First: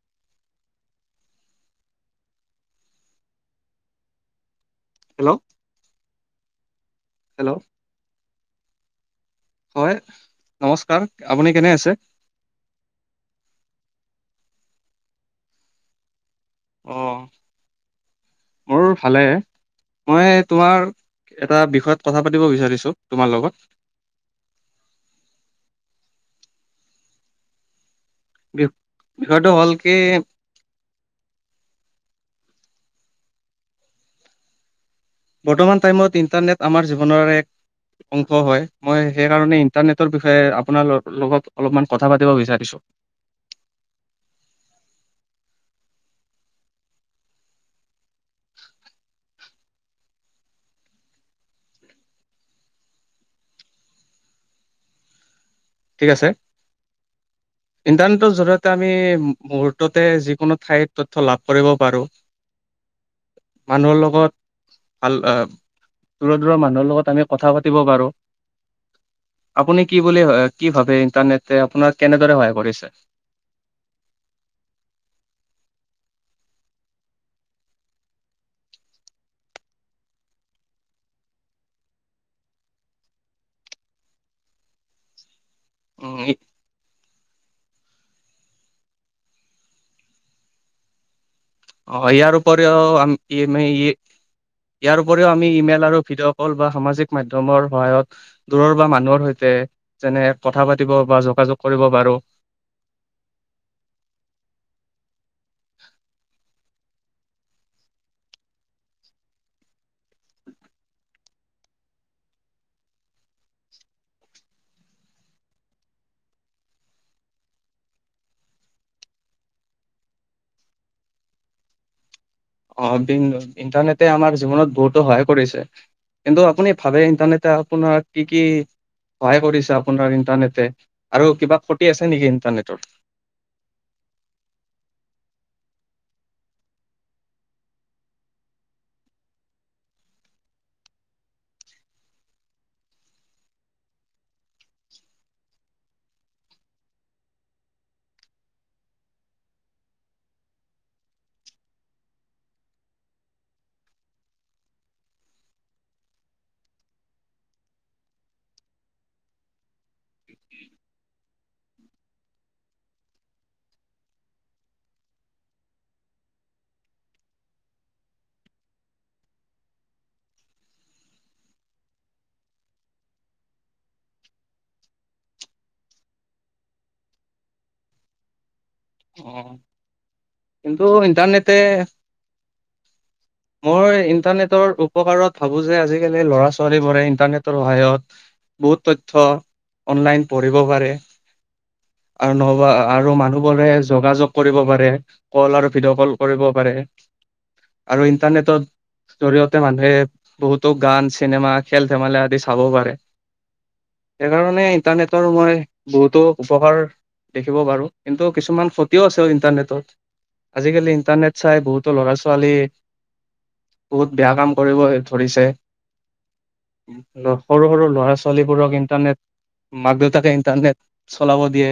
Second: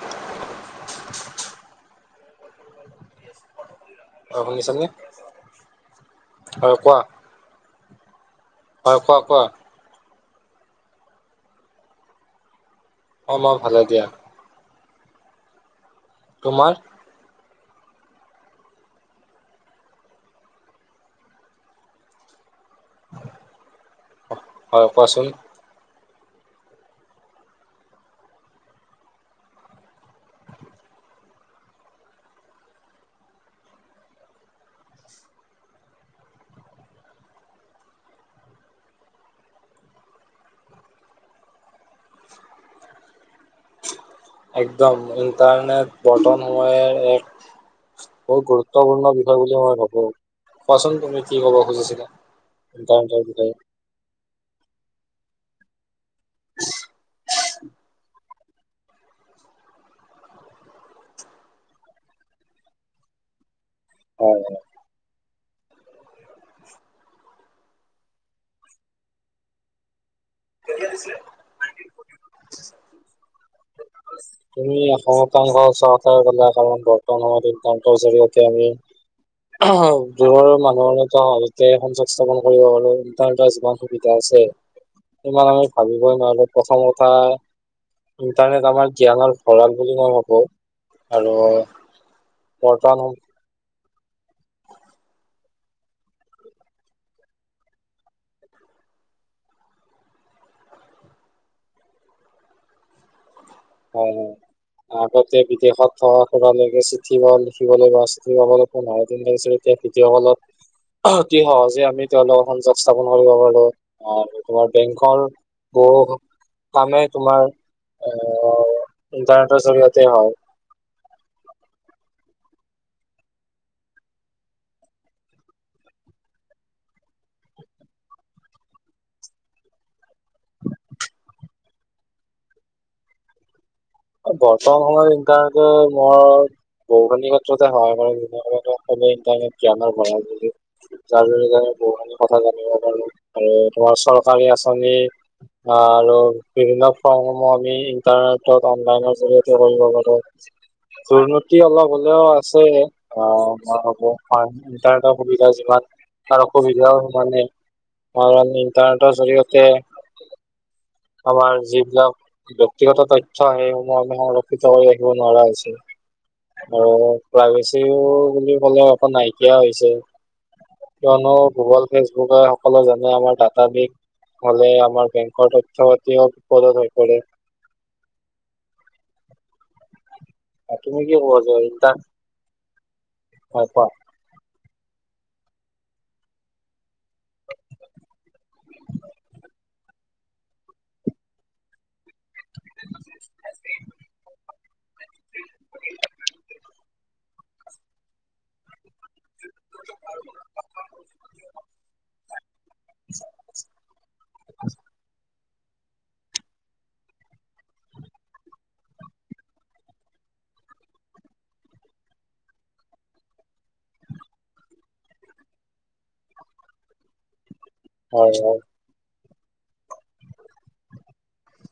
[unintelligible] শুনিছানে? হেল্ল' হয় কোৱা। হেল্ল'। হয় কোৱা কোৱা। হয় নমস্কাৰ আপুনি কেনে আছে? অঁ মই ভালে দিয়া। তোমাৰ? অ' [inaudible] মোৰ ভালে, মই তোমাৰ এটা বিষয়ত কথা পাতিব বিচাৰিছো তোমাৰ লগত হয় কোৱাচোন বি, বিষয়টো হ'ল কি? বৰ্তমান টাইমত ইন্টাৰনেট আমাৰ জীৱনৰ এক অংশ হয়, মই সেইকাৰণে ইন্টাৰনেটৰ বিষয়ে আপোনাৰ লগত অলপমান কথা পাতিব বিচাৰিছো? [unintelligible] একদম, ইণ্টাৰনেট বৰ্তমান সময়ৰ এক বহুত গুৰুত্বপূৰ্ণ বিষয় বুলি মই ভাবো। কোৱাচোন তুমি কি ক'ব খুজিছিলা? ইণ্টাৰনেটৰ বিষয়ে আছে। ইণ্টাৰনেটৰ জৰিয়তে আমি মুহুৰ্ততে যিকোনো ঠাইৰ তথ্য লাভ কৰিব পাৰোঁ। মানুহৰ লগত হয় ভাল, অ'হ। দূৰৰ, দূৰৰ মানুহৰ লগত আমি কথা পাতিব পাৰো। আপুনি কি বুলি হয়? কি ভাবে ইন্টাৰনেটে আপোনাৰ কেনেদৰে সহায় কৰিছে? তুমি অসমত কাম কৰা ওচৰত তাৰ বোলা, কাৰণ বৰ্তমান সময়ত ইন্টাৰনেটৰ জৰিয়তে আমি দূৰ মানুহৰ সাজতে সংযোগ স্থাপন কৰিব পাৰো। ইণ্টাৰনেটৰ যিমান সুবিধা আছে। ইমান আমি উম, ভাবিবই ই- নোৱাৰো। প্ৰথম কথা ইণ্টাৰনেট আমাৰ জ্ঞানৰ ভঁৰাল বুলি নাভাবো আৰু অ, ইয়াৰ উপৰিও বৰ্তমান সম আমি ইয়াৰ উপৰিও আমি ইমেইল আৰু ভিডিঅ' কল বা সামাজিক মাধ্যমৰ সহায়ত দূৰৰ বা মানুহৰ সৈতে যেনে কথা পাতিব বা যোগাযোগ কৰিব পাৰো। হয়, হয় আগতে বিদেশত থকা সুৰা চিঠি লিখিবলৈ বা চিঠি পাবলৈ নাই, তেতিয়া ভিডিঅ ক'লত অতি সহজে আমি তেওঁলোকৰ সংযোগ স্থাপন কৰিব পাৰো, অ তোমাৰ বেংকৰ গ কামে তোমাৰ। অ ইণ্টাৰনেটৰ জৰিয়তে হওঁক। অ বি ইণ্টাৰনেটে আমাৰ জীৱনত বহুতো সহায় কৰিছে। কিন্তু আপুনি ভাবে ইণ্টাৰনেটে আপোনাক কি কি সহায় কৰিছে আপোনাৰ ইন্টাৰনেটে, আৰু কিবা খতি আছে নেকি ইন্টাৰনেটৰ? বৰ্তমান সময়ত ইণ্টাৰনেটৰ মই ভৌগলিক ক্ষেত্ৰতে সহায় কৰে যাৰ জৰিয়তে বহুখিনি কথা জানিব পাৰো, আৰু তোমাৰ চৰকাৰী আচনি আৰু বিভিন্ন ফৰ্মসমূহ, আমি ইন্টাৰনেটত অনলাইনৰ জৰিয়তে কৰিব পাৰোঁ। দুৰ্নীতি অলপ হলেও আছে, অ হব ইণ্টাৰনেটৰ সুবিধা যিমান। তাৰ অসুবিধাও সমানে, মানে ইণ্টাৰনেটৰ জৰিয়তে আমাৰ যিবিলাক ব্যক্তিগত তথ সেই সময় আমি সংৰক্ষিত কৰি ৰাখিব নোৱাৰা হৈছোঁ। আৰু প্ৰাইভেচিও বুলি কলে অকণ নাইকিয়া হৈছে। কিয়নো গুগল ফেচবুকে সকলো জানে, আমাৰ ডাটা বিক হলে আমাৰ বেংকৰ তথ্য পাতিও বিপদত হৈ পৰে অ' কিন্তু তুমি কি ক'ব ইণ্টাৰনেটে যোৱা ইণ্টাৰ হয় কোৱা মই ইণ্টাৰনেটৰ উপকাৰত ভাবো যে আজিকালি ল'ৰা ছোৱালীবোৰে ইন্টাৰনেটৰ সহায়ত বহুত তথ্য অনলাইন পঢ়িব পাৰে আৰু নবা আৰু মানুহ বোৰে যোগাযোগ কৰিব পাৰে কল আৰু ভিডিঅ' কল কৰিব পাৰে আৰু ইণ্টাৰনেটত জৰিয়তে মানুহে বহুতো গান চিনেমা খেল ধেমালা আদি চাব পাৰে সেইকাৰণে ইণ্টাৰনেটৰ মই বহুতো উপহাৰ দেখিব পাৰো কিন্তু কিছুমান ফটোও আছে ইণ্টাৰনেটত আজিকালি ইণ্টাৰনেট চাই বহুতো ল'ৰা ছোৱালী বহুত বেয়া কাম কৰিব ধৰিছে সৰু সৰু ল'ৰা হয় হয় ছোৱালীবোৰক ইণ্টাৰনেট মাক দেউতাকে ইণ্টাৰনেট চলাব দিয়ে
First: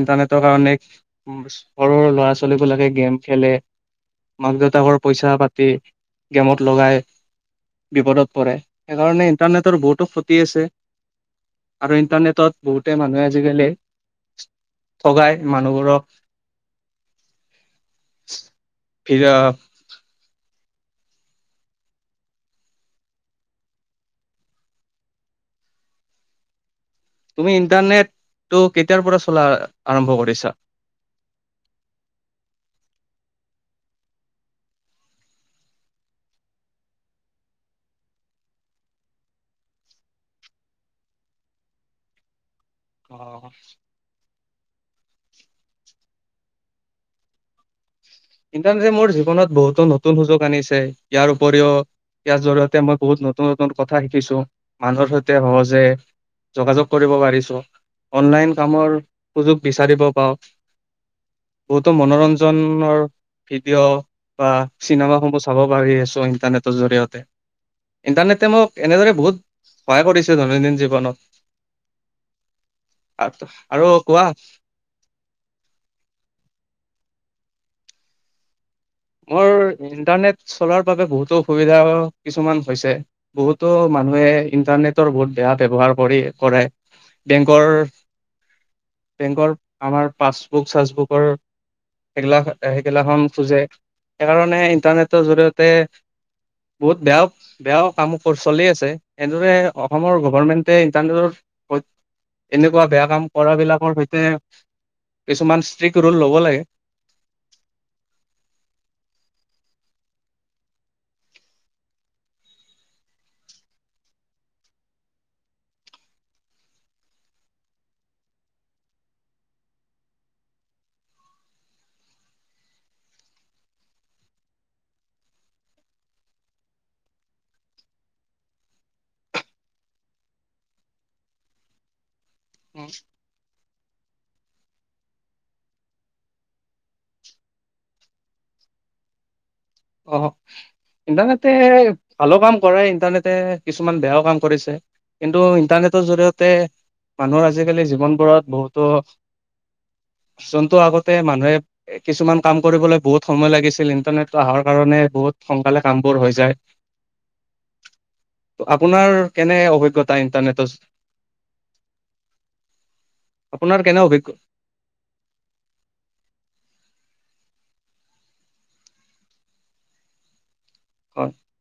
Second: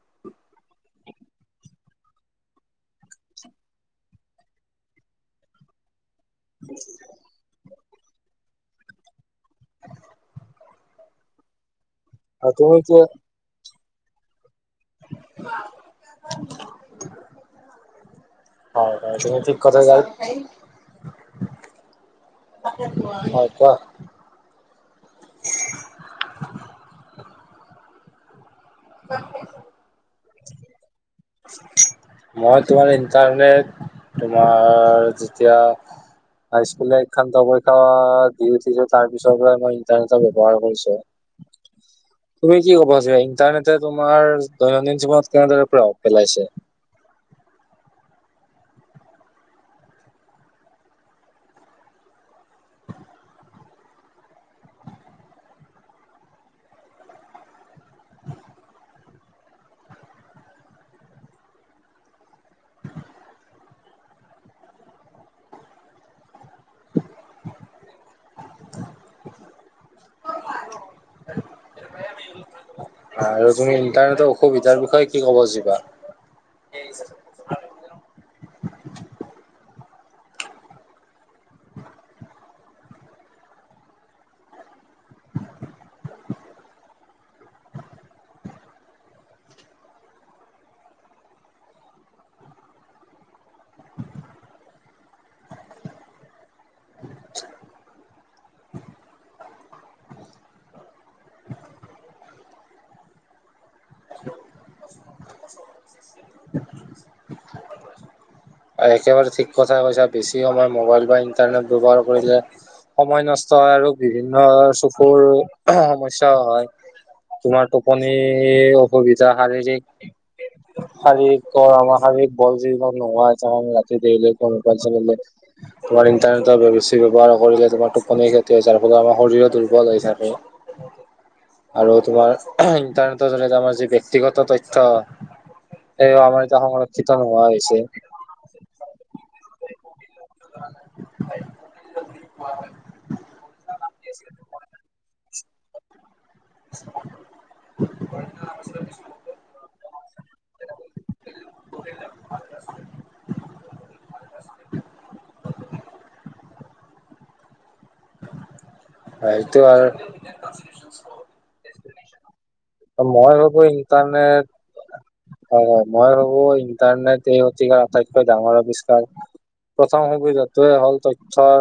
ইণ্টাৰনেটৰ কাৰণে সৰুৰ ল'ৰা ছোৱালী বিলাকে গেম খেলে মাক দেউতাকৰ পইচা পাতি গেমত লগাই বিপদত পৰে সেইকাৰণে ইন্টাৰনেটৰ বহুতো ক্ষতি আছে আৰু আৰু ইণ্টাৰনেটত তুমি বহুতে এতিয়া মানুহে আজিকালি ঠগায় মানুহবোৰক হয় হয় ভিৰ তুমি ঠিক কথা যও হয়ছা তুমি ইণ্টাৰনেট ত' কেতিয়াৰ পৰা চলা আৰম্ভ কৰিছা তাৰণে তোমাৰ যেতিয়া হাই স্কুল শ্ষান্ত পৰীক্ষা দি উঠিছো তাৰ পিছৰ মই ইন্টাৰনেটৰ ব্যৱহাৰ কৰিছো উ তুমি কি ক'ব যো ইণ্টাৰনেট তোমাৰ দৈনন্দিন জীৱনত কেনেদৰে প্ৰভাৱ পেলাইছে ইণ্টাৰনেটে মোৰ জীৱনত বহুতো নতুন সুযোগ আনিছে ইয়াৰ উপৰিও ইয়াৰ জৰিয়তে মই বহুত নতুন নতুন কথা শিকিছো মানুহৰ সৈতে সহজে যোগাযোগ কৰিব পাৰিছো অনলাইন কামৰ সুযোগ বিচাৰিব পাওঁ বহুতো মনোৰঞ্জনৰ ভিডিঅ' বা চিনেমা সমূহ চাব পাৰি আছো ইণ্টাৰনেটৰ জৰিয়তে ইণ্টাৰনেটে মোক এনেদৰে বহুত সহায় কৰিছে দৈনন্দিন জীৱনত [unintelligible] আৰু তুমি ইন্টাৰনেটৰ অসুবিধাৰ বিষয়ে কি কব যিবা [unintelligible] মোৰ ইন্টাৰনেট চলোৱাৰ বাবে বহুতো অসুবিধা কিছুমান হৈছে বহুতো মানুহে ইটাৰনেটৰ বহুত বেয়া ব্য্ৱহাৰ কৰি কৰে বেংকৰ বেংকৰ আমাৰ পাছবুক চাচবুকৰ সেইগিলা সেইগিলাখন খোজে সেইকাৰণে ইন্টাৰনেটৰ জৰিয়তে বহুত বেয়াও বেয়াও কামো চলি আছে এনেদৰে অসমৰ গভৰ্মেণ্টে ইণ্টাৰনেটৰ এনেকুৱা বেয়া কাম কৰা বিলাকৰ সৈতে কিছুমান ষ্ট্ৰিকট ৰুল ল'ব লাগে একেবাৰে ঠিক কথা কৈছ বেছি সময় মোবাইল বা ইণ্টাৰনেট ব্যৱহাৰ কৰিলে সময় নষ্ট হয় আৰু বিভিন্ন চকুৰ সমস্াও হয় তোমাৰ টোপনি অসুবিধা শাৰীৰিক শাৰীৰিক আমাৰ শাৰীৰিক বল জীত নোহোৱা ৰাতি তমাৰ ইণ্টাৰনেটৰ বেছি ব্যৱহাৰ কৰিলে তোমাৰ টোপ যাৰ ফলত আমাৰ শৰীৰৰ দুৰ্বল হৈ হৈছে [unintelligible] আৰু তোমাৰ ইণ্টাৰনেটৰ জ আমাৰ য ব্যক্তিগত তথ্য এ আমাৰ এতিয়া সংৰক্ষিত নোহোৱা হৈছে। [inaudible] অ ইণ্টাৰনেটে ভালো কাম কৰে ইণ্টাৰনেটে কিছুমান বেয়াও কাম কৰিছে। কিন্তু ইণ্টাৰনেটৰ জৰিয়তে মানুহৰ আজিকালি জীৱনবোৰত বহুতো। যোনটো আগতে মানুহে কিছুমান কাম কৰিবলৈ বহুত সময় লাগিছিল ইন্টাৰনেট অহাৰ কাৰণে বহুত সোনকালে কাম বোৰ হৈ যায়। আপোনাৰ কেনে সেইটো আৰু অভিজ্ঞতা ইন্টাৰনেটৰ। মই ই তানে অভিজ্ঞ হয়-হয় মই বাবু ইণ্টাৰনেট এই অতিকাৰ আটাইতকৈ ডাঙৰ আৱিষ্কাৰ প্ৰথম সুবিধত। টোয়ে হ'ল হয় তথ্যৰ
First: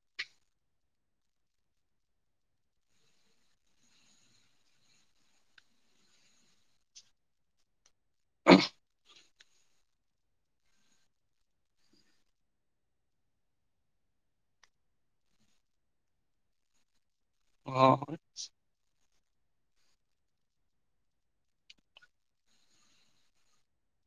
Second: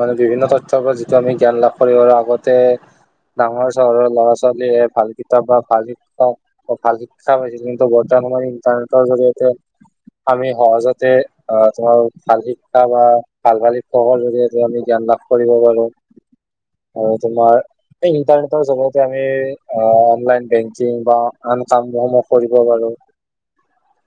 মানে বিভিন্ন তথ তৰত যিটো আমি জ্ঞান লাভ কৰিব আৰু আগতে। ডাঙৰ চহৰৰ ল'ৰা ছোৱালীয়ে ভাল কিতাপ বা ভাল শিক্ষা ভাল শিক্ষা পাইছিলে কিন্ত বৰতোন আমাৰ ইটাৰনেটৰ জৰীয়েতে। আমি সহজতে আহ তোমাৰ ভাল শিক্ষা বা ভাল-ভাল শিক্ষকৰ জৰিয় আমি জ্ঞান লাভ কৰিব পাৰো আৰু তোমাৰ অ ইটাৰনেটৰ জৰিয়তে আমি অনলাইন বেংকিং বা আন কামসমহ কৰিব পাৰো।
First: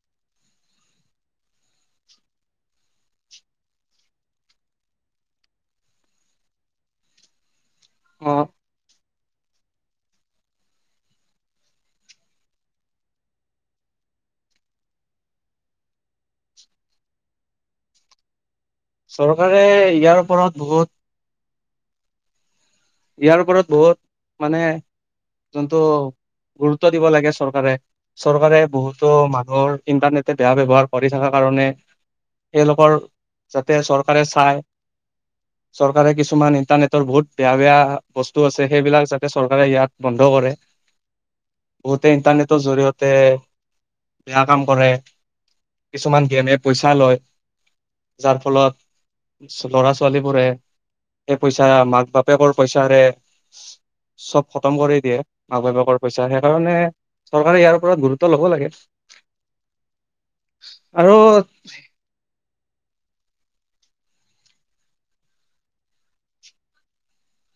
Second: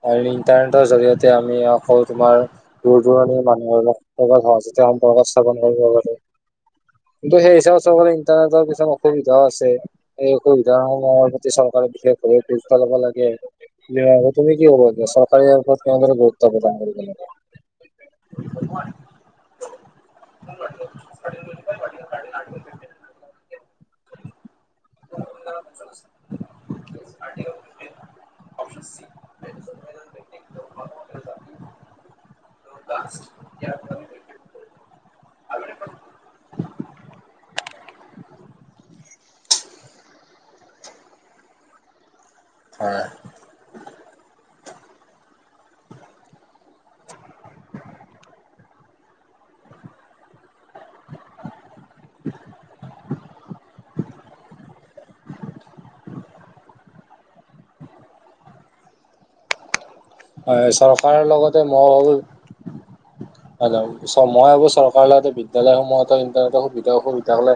আৰু ইন্টাৰনেটৰ জৰিয়তে আমি আকৌ তোমাৰ দূৰ দৰণি মানুহৰ লগ। যেতি সম্পৰ স্থাপ কৰিব পাৰো। [unintelligible] কিন্তু সেই হিচাপে চৰকাৰে অ ইণ্টাৰনেটৰ কিছুমান অসুবিধাও আছে স অসুবিধা নৰ প্ৰতি চৰকাৰে। পা ল'ব লাগে। তুমি কি কব যে চৰকাৰে ইয়াৰ পৰত কেনে ধৰে গুৰুত্ব প্ৰদান কৰিব। চৰকাৰে ইয়াৰ ওপৰত বহুত ইয়াৰ ওপৰত বহুত মানে যোনটো গুৰুত্ব দিব লাগে চৰকাৰে। চৰকাৰে বহুতো মানুহৰ ইন্টাৰনেটে বেয়া ব্যয়ৱহাৰ কৰি থকাৰ কাৰণে। তেওঁলোকৰ যাতে চৰকাৰে চায়। চৰকাৰে কিছুমান ইণ্টাৰনেটৰ বহুত বেয়া। বেয়া বস্তু আছে সেইবিলাক যাতে চৰকাৰে ইয়াত বন্ধ কৰে বহুতে ইণ্টাৰনেট, হয়। জৰিয়তে বেয়া। কাম কৰে কিছুমান গীয়ানিয়ে পইচা লয়। যাৰ ফলত ল'ৰা ছোৱালী বোৰে সেই পইচা মাক বাপ বাপেকৰ পইচাৰে চব খতম কৰি দিয়ে মাক বাপেকৰ পইচা সেইকাৰণে। চৰকাৰে ইয়াৰ ওপৰত গুৰুত্ব লব লাগে। হয় আৰু চৰকাৰৰ লগতে মই ভাবো। মই আাবোৰ চৰকাৰৰ লগতে বিদ্যালয়সমূহতো ইন্টাৰনেটৰ সুবিধা অসুবিধা কলে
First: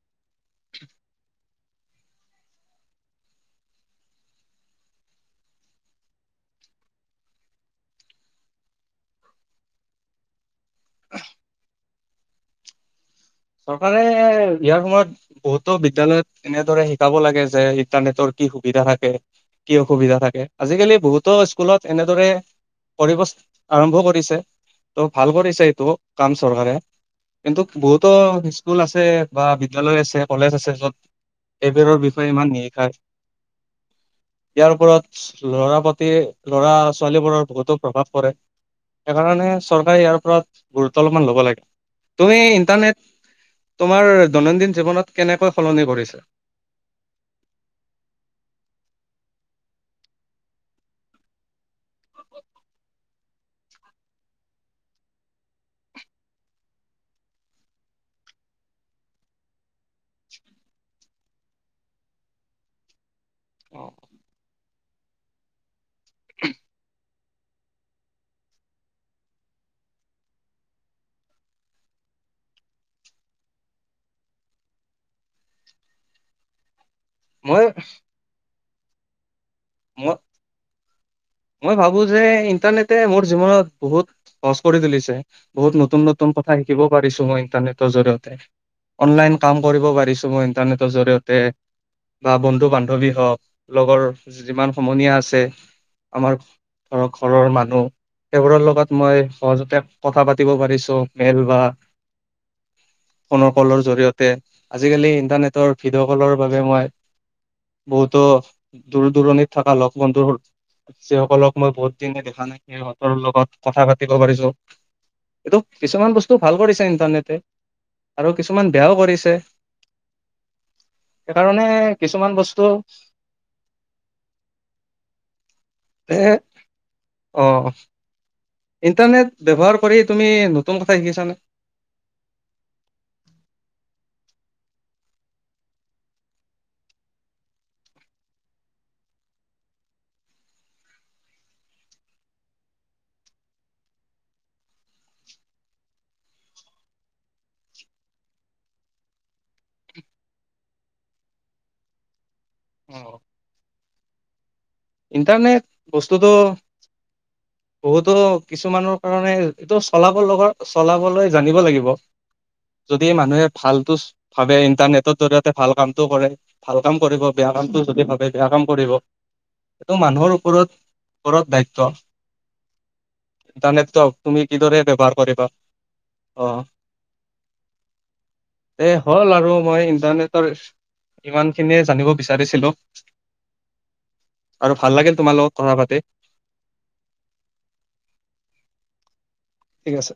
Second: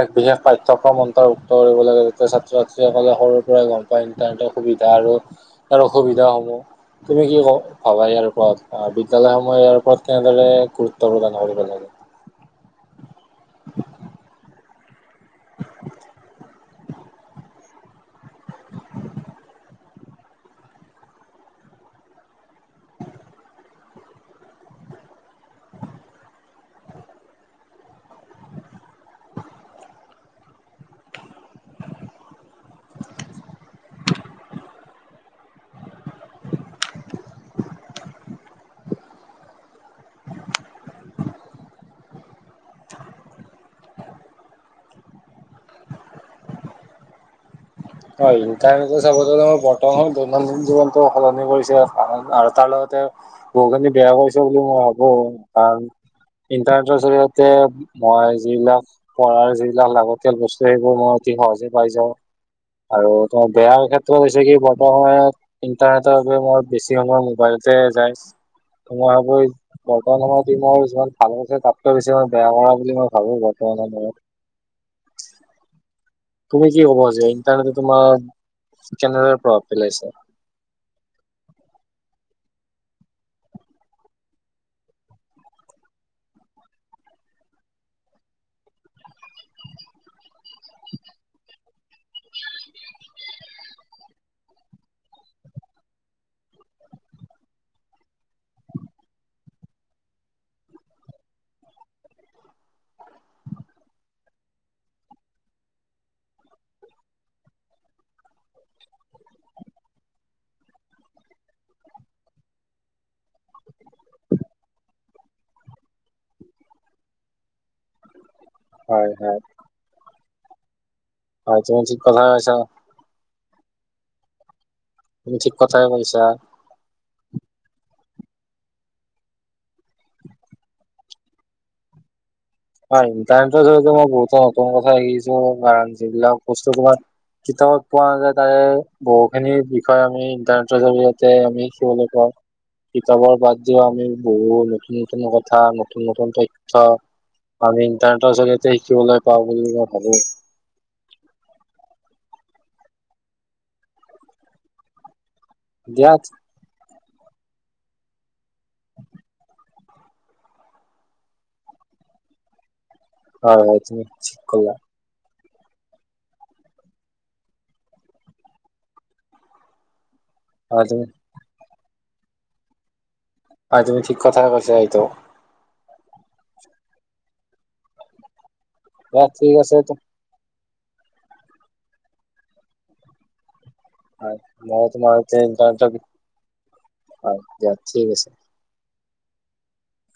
একে বিশেষ পাঠ্যক্ৰম অন্তৰ্ভুক্ত কৰিব লাগে যাতে ছাত্ৰ ছাত্ৰীসকলে সৰুৰ পৰাই গম পায় ইণ্টাৰনেটৰ সুবিধা আৰু। ইয়াৰ অসুবিধাস সমূহ তুমি কি ক ভাবা ইয়াৰ ওপৰত বিদ্যালয়সমূহ ইয়াৰ ওপৰত তেনেদৰে গুৰুত্ব প্ৰদান কৰিব লাগে। চৰকাৰে ইয়াৰ সময়ত বহুতো বিদ্যায়লয়ত। এনেদৰে শিকাব লাগে যে ইণ্টাৰনেটৰ কি সুবিধা থাকে কি অসুবিধা থাকে আজিকালি বহুতো। স্কুলত এনেদৰে কৰিব আৰম্ভ কৰিছে ত' ভাল কৰিছে এইটো কাম চৰকাৰে। কিন্তু বহুতো স্কুল আছে বা বিদ্যালয় আছে কলেজ আছে য'ত। এবোৰৰ বিষয়ে ইমান নিশিকাই। ইয়াৰ ওপৰত লৰা প্ৰতি লৰা ছোৱালীবোৰৰ বহুতো প্ৰভাৱ পৰে। সেইণে চৰকাৰে ইয়াৰ ওৰত গুৰুত্ব অলপমান ল'ব লাগে তুমি ইন্টাৰনেট তোমাৰ দৈনন্দিন জীৱনত কেনেকৈ সলনি কৰিছে। হয় ইণ্টাৰনেট চাব বৰ্তমান দৈনন্দিন জীৱনতো সলনি কৰিছে তালত এয়া বহুখিনি বেয়া কৰিাইছে বুলি মই ভাবো কাৰণ ইণ্টাৰনেটৰ জৰিয়তে মই যিবিলাক পঢ়াৰ যিবিলাক লাগতিয়াল বস্তু সেইবোৰ মই হ যে পাই যা আৰু ত বেয়া অ ক্ষেত্ৰত হৈছে কি বৰ্ত সময়ত ইন্টাৰনেটৰ বাবে মই বেছি সময় বলতে যাই ত মই ভাবো এই বৰ্তমান সময়ত ইমোৰ যছমান ভাল পৈছে তাতকৈ বেছিমান বেয়া কৰা বুলি মই ভাবো বৰ্তমান ব ব [inaudible] তুমি কি কব যে মই ইণ্টাৰনেট তোমাৰ, চেনেল পৰা মই, মই ভাবো যে ইণ্টাৰনেটে মোৰ জীৱনত বহুত সহজ কৰি তুলিছে, বহুত নতুন নতুন কথা শিকিব পাৰিছো মই ইটাৰ নেটৰ জৰিয়তে, অনলাইন কাম কৰিব পাৰিছো মই ইন্টাৰনেটৰ জৰিয়তে। বা বন্ধু-বান্ধৱী হওঁক লগৰ যিমান সমনীয়া আছে। আমাৰ ধৰক ঘৰৰ মানুহ। সেইবোৰৰ লগত মই সহজতে কথা পাতিব পাৰিছো মেল বা ফোনৰ কলৰ জৰিয়তে আজিকালি ইণ্টাৰনেটৰ ভিডিঅ' কলৰ বাবে মই বহুতো দূৰ দূৰণিত থকা লগ বন্ধুৰ যিসকলক মই বহুত দিনে দেখা নাই সিহঁতৰ লগত কথা পাতিব পাৰিছো। এইটো কিছুমান বস্তু ভাল কৰিছে ইণ্টাৰনেটে। আৰু কিছুমান বেয়াও হয় হয় কৰিছে। হয় সেইকাৰণে তুমি ঠিক কথা কিছুমান কৈছা বস্তু। [unintelligible] এ, অ। ইণ্টাৰনেট ব্যৱহাৰ কৰি তুমি নতুন কথা শিকিছানে। হয় ইণ্টাৰনেটৰ জৰিয়তে মই [unintelligible] কিতাপত পোৱা যায় তাৰে বহুখিনি বিষয় আমি ইন্টাৰনেটৰ জৰিয়তে আমি শিকিবলৈ পাওঁ। কিতাপৰ বাদ দিও আমি বহুত নতুন নতুন কথা নতুন নতুন তথ্য। আমি ইণ্টাৰনেটৰ জৰিয়তে শিকিবলৈ পাওঁ বুলি মই ভাবোঁ। অ। ইণ্টাৰনেট দিয়া বস্তুটো, বহুতো কিছুমানৰ কাৰণে এইটো চলাব লগ চলাবলৈ জানিব লাগিব। যদি মানুহে হয় হয় ভালতো তুমি ঠিক ভাবে কলা ইণ্টাৰনেটৰ জৰিয়ত তে ভাল কামটো কৰে, ভাল কাম কৰিব বেয়া কামটো যদি ভাবে বেয়া কাম কৰিব, সেইটো মানুহৰ উপৰত হয় তুমি উপৰত দায়িত্ব। জানে হয় ত ঠিক তুমি কথাই কৈছা কিদৰে এইটো ব্যৱহাৰ কৰিবা। অ, এ দিয়া হ'ল আৰু ঠিক আছে মই তো- ইন্টাৰনেটৰ। ইমানখিনিয়ে জানিব বিচাৰিছিলোঁ। [unintelligible] ঠিক আছে। ঠিক আছে।